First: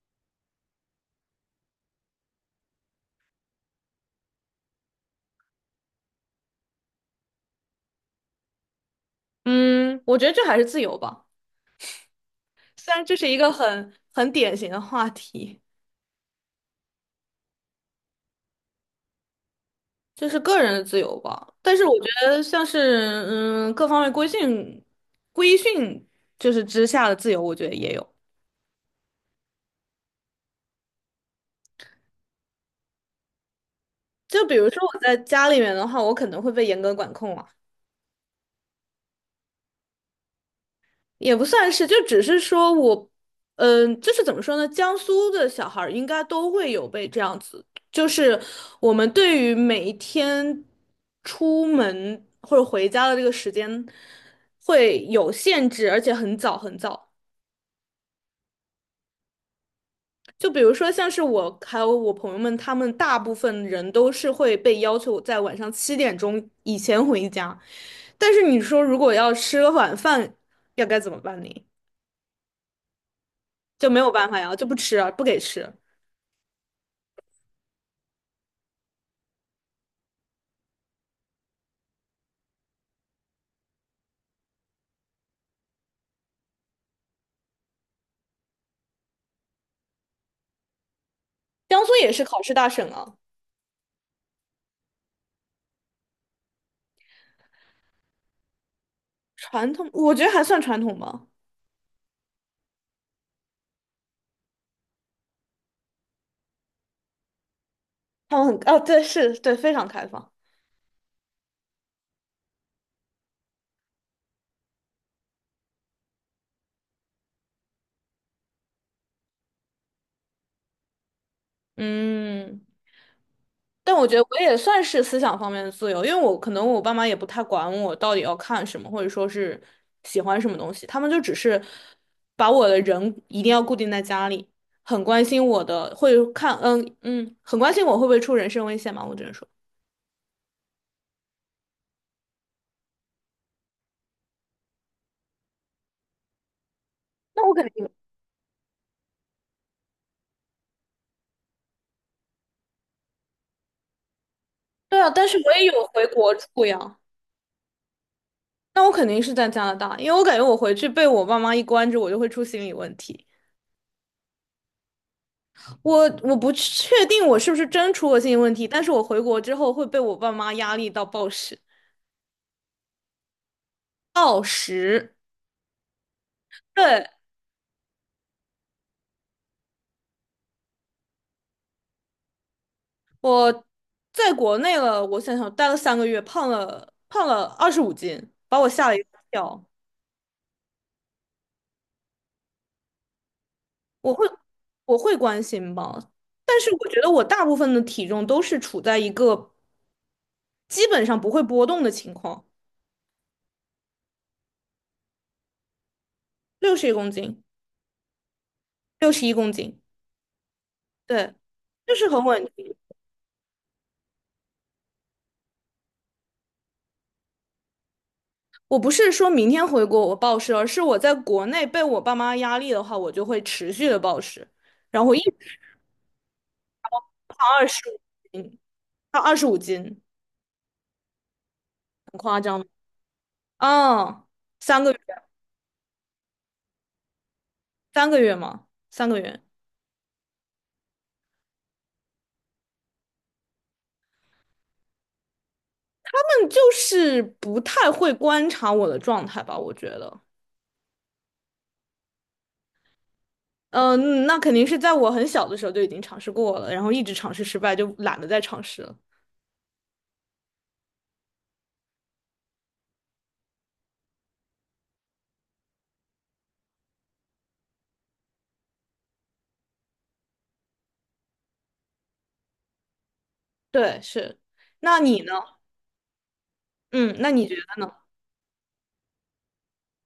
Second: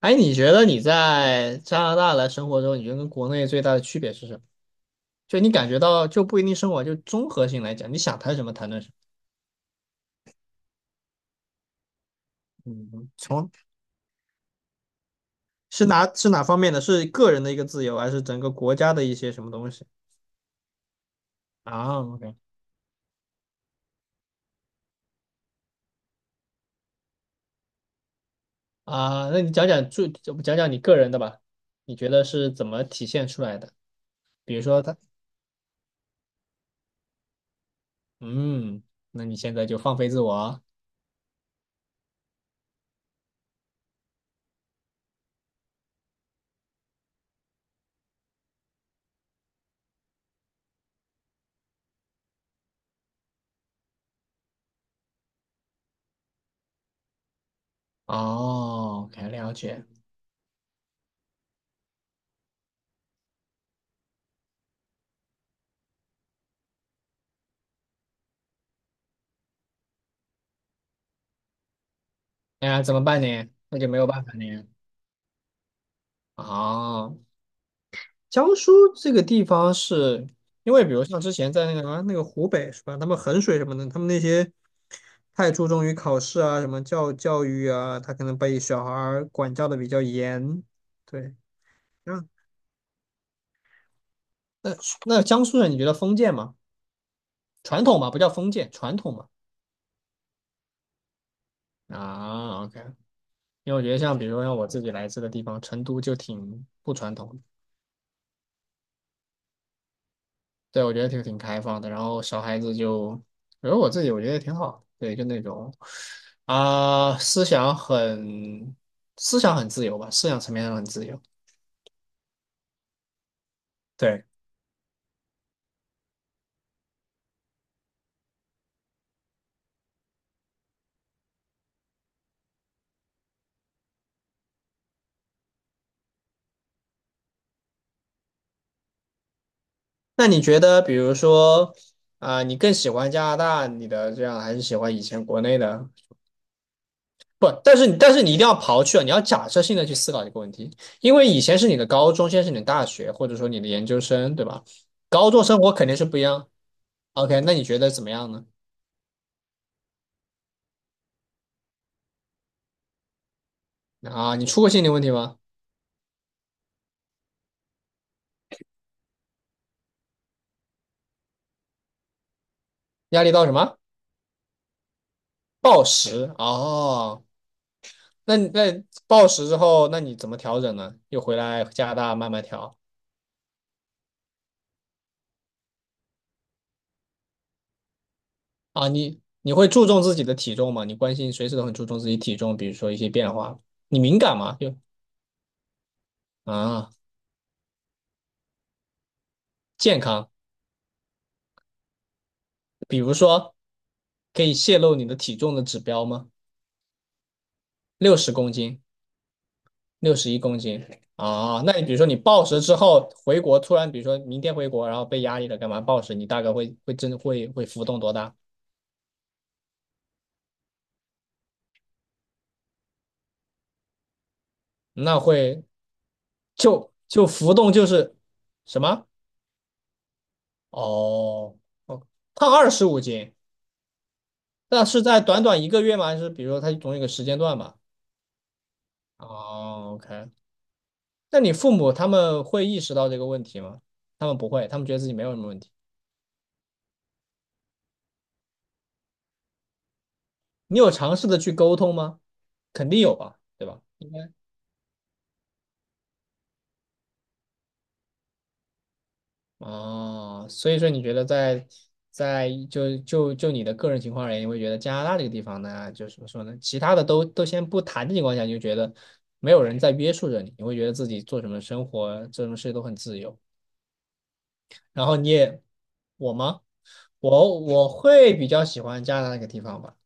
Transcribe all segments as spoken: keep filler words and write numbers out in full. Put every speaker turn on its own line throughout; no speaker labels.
哎，你觉得你在加拿大来生活中，你觉得跟国内最大的区别是什么？就你感觉到就不一定生活，就综合性来讲，你想谈什么谈论什
嗯，我觉得这还是自由吧。
么。
虽然
嗯，
这是一
从
个很很典型的话题，
是哪是哪方面的？是个人的一个自由，还是整个国家的一些什么东西
就是个人的自由吧，但是我
啊
觉
？OK。
得像是嗯各方面规训规训就是之下的自由，我觉得也有。
啊，那你讲讲最讲讲你个人的吧，你觉得是怎么体现出来的？
就比
比如
如说
说他，
我在家里面的话，我可能会被严格管控啊。
嗯，那你现在就放飞自我。
也不算是，就只是说我，嗯、就是怎么说呢？江苏的小孩儿应该都会有被这样子，就是我们对于每一天出门或者回家的这个时间会有限制，而且很早很早。
哦，OK，了解。
就比如说像是我还有我朋友们，他们大部分人都是会被要求在晚上七点钟以前回家，但是你说如果要吃个晚饭，要该怎么办呢？
哎呀，怎么办呢？那
就
就没
没
有
有
办
办
法
法呀，就
呢。
不吃啊，不给吃。
哦，江苏这个地方是因为，比如像之前在那个什么那个湖北是吧？他们衡水什么的，他们那些太注重于考试啊，什么教教育啊，他可能被小孩儿管教的比较严。对，
江苏也是
那
考试大省啊。
那那江苏人，你觉得封建吗？传统嘛，不叫封建，传统嘛。
传统，我觉得还算传统吧。
啊，OK，因为我觉得像比如说像我自己来自的地方，成都就挺不传统的。
他们很，哦，对，是，对，非常开放。
对，我觉得挺挺开放的。然后小孩子就，比如我自己，我觉得挺好的，对，就那种啊、思想很思想很自由吧，思想层面上很自由。
嗯，但我觉得
对，
我也算是思想方面的自由，因为我可能我爸妈也不太管我到底要看什么，或者说是喜欢什么东西，他们就只是把我的人一定要固定在家里，很关心我的，会看，嗯嗯，很关心我会不会出人身危险嘛，我只能说。
那你觉得，比如说啊、你更喜欢加拿大你的这样，还是喜欢以前国内的？
那
不，
我肯
但是
定。
你但是你一定要刨去啊，你要假设性的去思考一个问题，因为以前是你的高中，现在是你的大学，或者说你的研究生，对吧？
对啊，但
高
是
中
我
生
也
活
有
肯定是
回
不一
国
样。
住呀。
OK，那你觉得怎么样呢？
那我肯定是在加拿大，因为我感觉我回去被我爸妈一关着，我就会出心理问题。
啊，你出过心理问题吗？
我我不确定我是不是真出过心理问题，但是我回国之后会被我爸妈压力到暴食。
压力到什么？
暴食，
暴食
对，
哦，那你那暴食之后，那你怎么调整呢？又回来加拿大慢慢调。
我在国内了，我想想，待了三个月，胖了胖了二十五斤，把我吓
啊？
了一
你你
跳。
会注重自己的体重吗？你关心随时都很注重自己体重，比如说一些变化，你
我
敏
会
感吗？就
我会关心吧，但是我
啊，
觉得我大部分的体重都是处在一个
健康，
基本上不会波动的情况，
比如说可以泄露你的体重的指标吗？
六十一公斤，
六十公斤，
六十一公斤。
六十一公斤。
对，
啊？那你比
就
如说
是
你
很稳
暴食之
定。
后回国，突然比如说明天回国，然后被压力了，干嘛暴食？你大概会会真会会浮动多大？
我不是说明天回国我暴食，而是我在国内被我爸妈压力的话，我就会持续的暴食，然后我
那
一直
会就就
胖
浮
二
动
十
就
五
是
斤，
什么？
胖二十五斤，
哦，哦，
很夸
胖
张吗？
二十五斤，
嗯，三
那
个月，
是在短短一个月吗？还是比如说它总有一个时间段吧？
三个月吗？三个月。
哦，OK，那你父母他们会意识到这个问题吗？他们不会，他们觉得自己没有什么问题。
但就是不太会观察我的状态吧，我觉得。
你有尝试的去沟通吗？肯定有吧，对吧？应
嗯，
该。
那肯定是在我很小的时候就已经尝试过了，然后一直尝试失败，就懒得再尝试了。
哦，所以说你觉得在在就就就你的个人情况而言，你会觉得加拿大这个地方呢，就是怎么说呢？其他的都都先不谈的情况下，你就觉得没有人在约束着你，你会觉得自己做什么生活、做什么事都很自由。
对，是。那
然后
你
你
呢？
也，我吗？
嗯，那你觉
我
得
我
呢？
会比较喜欢加拿大那个地方吧。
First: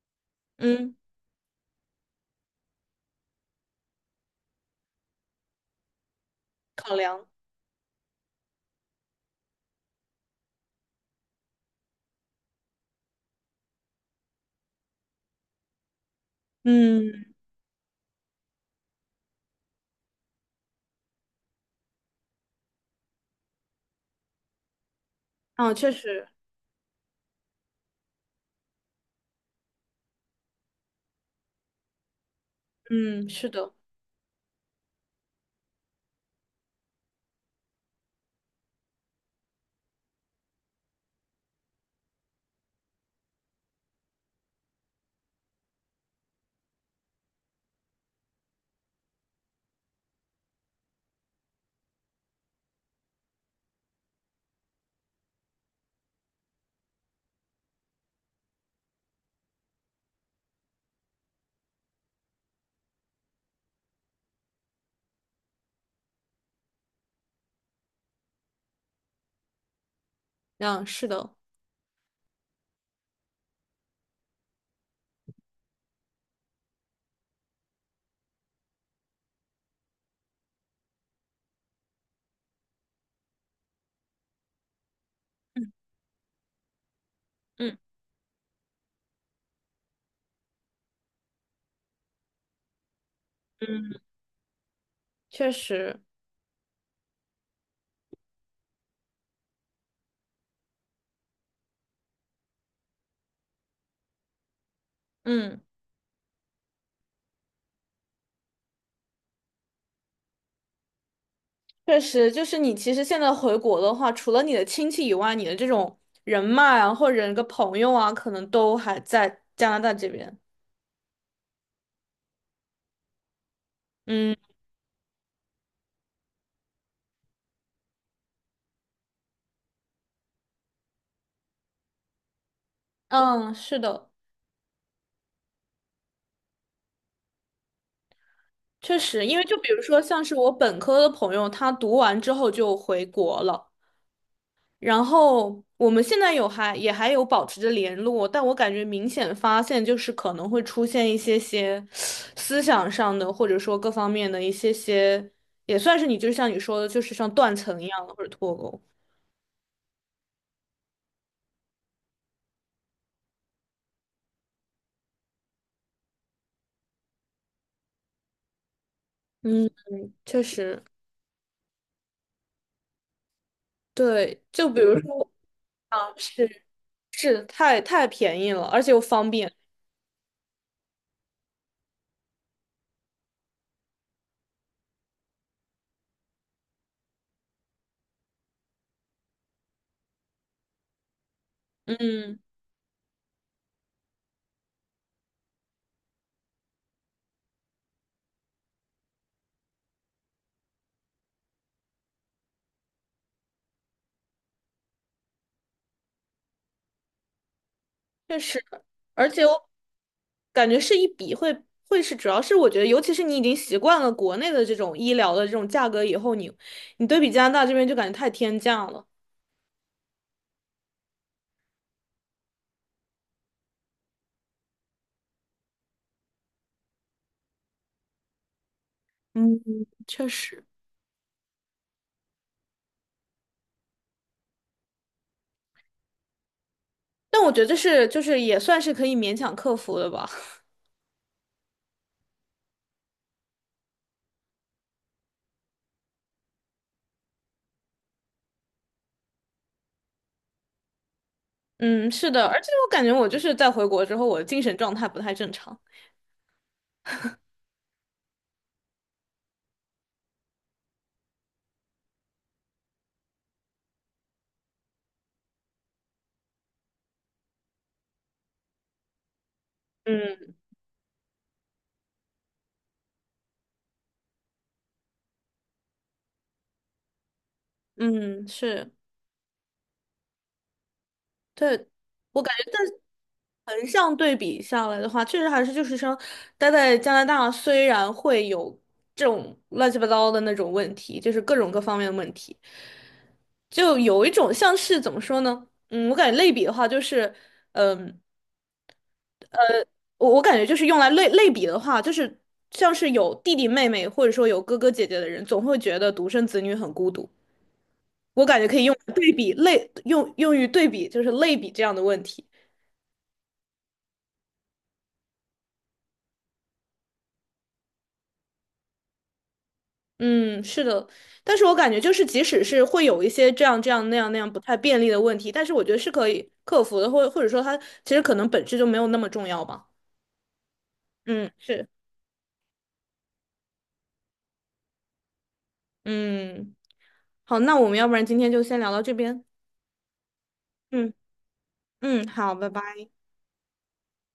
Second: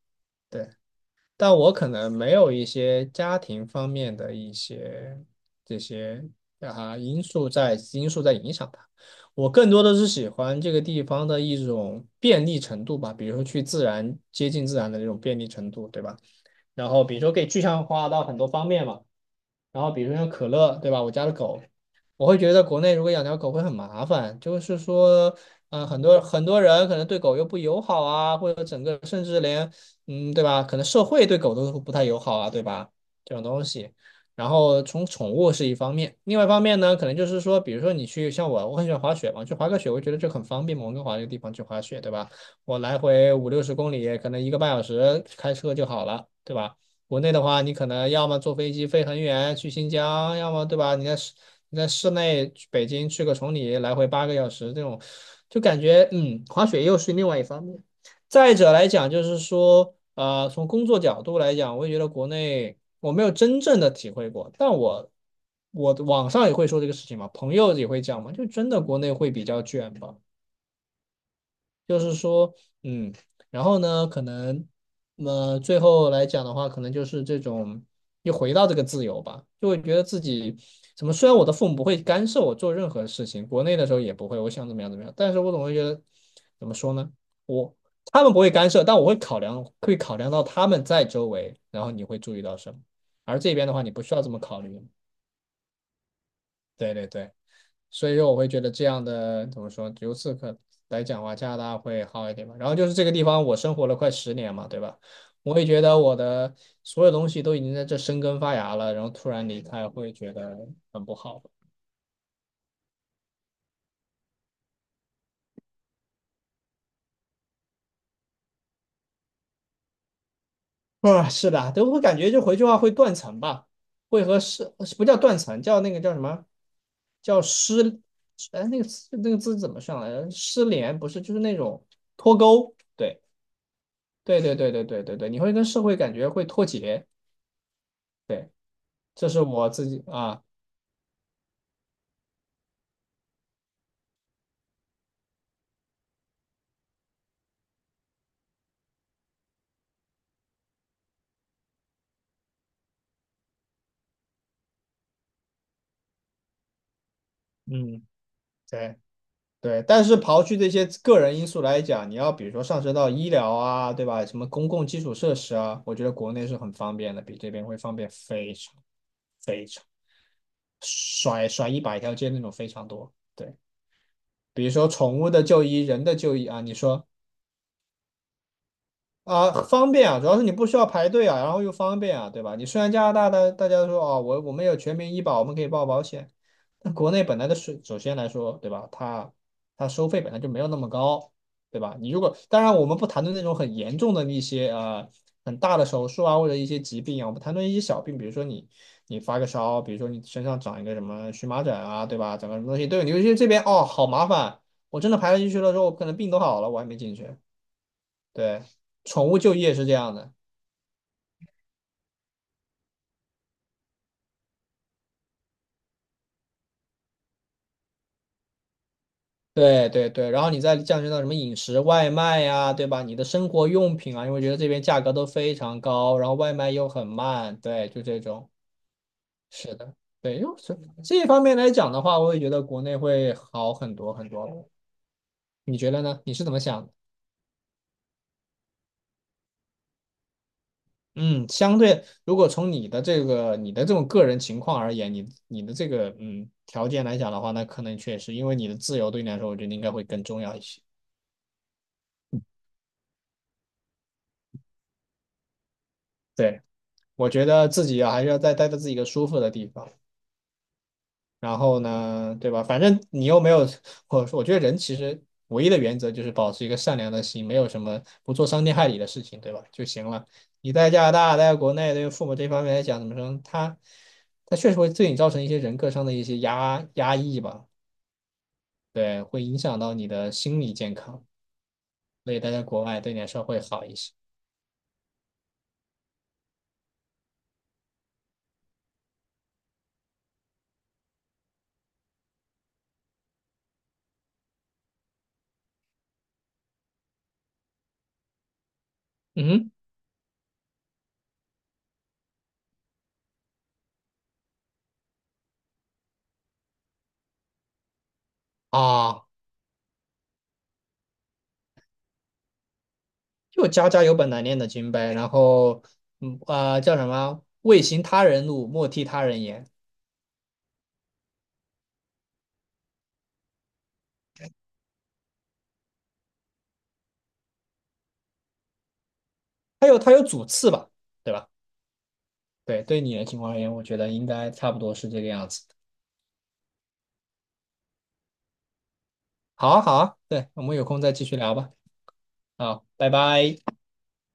对。
嗯，
但我可能没有一些家庭方面的一些这些
考
啊因
量。
素在因素在影响它。我更多的是喜欢这个地方的一种便利程度吧，比如说去自然接近自然的这种便利程度，对吧？然后比如
嗯。
说可以具象化到很多方面嘛，然后比如说像可乐，对吧？我家的狗，我会觉得国内如果养条狗会很麻烦，就是说，
啊，
嗯、
确
很多
实。
很多人可能对狗又不友好啊，或者整个甚至连，嗯，对吧？可能社会对狗都不太友好啊，对吧？
嗯，
这种
是
东
的。
西。然后从宠物是一方面，另外一方面呢，可能就是说，比如说你去像我，我很喜欢滑雪嘛，去滑个雪，我觉得就很方便嘛，我温哥华这个地方去滑雪，对吧？我来回五六十公里，可能一个半小时开车就好了，对吧？国内的话，你可能要么坐飞机飞很远去新疆，要么对吧？你在市你在市内去北京去个崇礼，来回八个小时，这种就感觉嗯，滑雪又是另外一方面。再者来讲，就是说，呃，从工作角度来讲，我也觉得国内我没有真正的体会过，但我我网上也会说这个事情嘛，朋友也会讲嘛，就真的国内会比较卷吧。
嗯，是的。
就是说，嗯，然后呢，可能，呃，最后来讲的话，可能就是这种又回到这个自由吧，就会觉得自己怎么，虽然我的父母不会干涉我做任何事情，国内的时候也不会，我想怎么样怎么样，但是我总会觉得，怎么说呢，我
嗯
他们不会干涉，但我会考量，会考量到他们在周围，然后你会注意到什么，而这边的话，你
嗯，
不需要这么考虑，
确实。
对对对。所以说我会觉得这样的怎么说，由此可来讲的话，加拿大会好一点吧。然后就是这个地方，我生活了快十年嘛，对吧？我
嗯，
也觉得我的所有东西都已经在这生根发芽了，然后突然离开，会觉得很不好。
确实，就是你其实现在回国的话，除了你的亲戚以外，你的这种人脉啊，或者一个朋友啊，可能都还在加拿大这边。
啊，是的，都会感觉就回去的话会断层吧，会
嗯
和失不叫断层，叫那个叫什么？叫失，哎，那个词那个字怎么上来着？失联不是，就是那种脱钩。对，
嗯，是的，
对，对，对，对，对，对，对，你会跟社会感觉会脱节。对。
确实，
这
因
是
为就
我
比如
自
说
己
像是
啊，
我本科的朋友，他读完之后就回国了。然后我们现在有还也还有保持着联络，但我感觉明显发现就是可能会出现一些些思想上的，或者说各方面的一些些，也算是你就像你说的，就是像断层一
嗯，
样的或者脱钩。
对对。但是刨去这些个人因素来讲，你要比如说上升到医疗啊，对吧？什么公共基础设施啊，我觉得国内是很方便的，比这边会方便非常非
嗯，
常，
确实。
甩甩一百条街那种非常多。对，
对，
比
就
如
比
说
如
宠物
说
的就医、人
啊，
的就医啊，
是
你说。
是太太便宜了，而且又方
啊，
便。
嗯方便啊，主要是你不需要排队啊，然后又方便啊，对吧？你虽然加拿大大大家都说哦，我我们有全民医保，我们可以报保险，但国内本来的税，首先来说，对吧？它它收费本来就没有那么高，对吧？你如果
嗯。
当然我们不谈论那种很严重的一些呃很大的手术啊或者一些疾病啊，我们谈论一些小病，比如说你你发个烧，比如说你身上长一个什么荨麻疹啊，对吧？长个什么东西，对，你就是这边哦，好麻烦，我真的排了进去了之后，我可能病都好了，我还没进去。
确
对，
实，而
宠物
且
就
我
业是这样的，
感觉是一笔会会是，主要是我觉得，尤其是你已经习惯了国内的这种医疗的这种价格以后，你你对比加拿大这边就感觉太天价了。
对对对。然后你再降低到什么饮食外卖呀，对吧？你的生活用品啊，因为觉得这边价格都非常高，然后外卖又很慢，对，就这种。
嗯，
是的，
确
对，又
实。
是这一方面来讲的话，我也觉得国内会好很多很多。你觉得呢？你是怎么想的。
但我觉得这是就是也算是可以勉强克服的吧。
嗯，相对如果从你的这个你的这种个人情况而言，你你的这个嗯条件来讲的话，那可能确实因为你的自由对你来说，我觉得应该会更重要一些。
嗯，是的，而且我感觉我就是在回国之后，我的精神状态不太正常。
对。我觉得自己啊还是要再待在自己一个舒服的地方。然后呢，对吧？反正你又没有，我我觉得人其实唯一的原则就是保持一个善良的心，没有什么不做伤天害理的事情，对吧？就行了。
嗯
你在加拿大，待在国内，对于父母这方面来讲，怎么说？他他确实会对你造成一些人格上的一些压压抑吧，
嗯，是，
对，会影响到你的心理健康。
对。
所以
我
待
感。
在国外对你来说会好
横
一些。
向对比下来的话，确实还是就是说，待在加拿大虽然会有这种乱七八糟的那种问题，就是各种各方面的问题，就有一种像是怎么说呢？嗯，我感觉类比的话，就是，嗯，
嗯哼。
我我感觉就是用来类类比的话，就是像是有弟弟妹妹或者说有哥哥姐姐的人，总会觉得独生子女很孤独。我感觉可以用来
啊，
对比类用用于对比，就是类比这样的问题。
就家家有本难念的经呗。然后，嗯啊、叫什么？未行他人路，莫替他人言。
嗯，是的，但是我感觉就是，即使是会有一些这样这样那样那样不太便利的问题，但是我觉得是可以克服的，或或者说它其实可能本质就没有那么重要
它
吧。
有它有主次吧，对吧？
嗯，是。
对，对你的情况而言，我觉得应该差不多是这个样子。
嗯，好，那我们要不然今天就先聊到这边。
好啊，好啊，对，我们有空
嗯
再继续聊吧。
嗯，好，拜
好，
拜。
拜拜。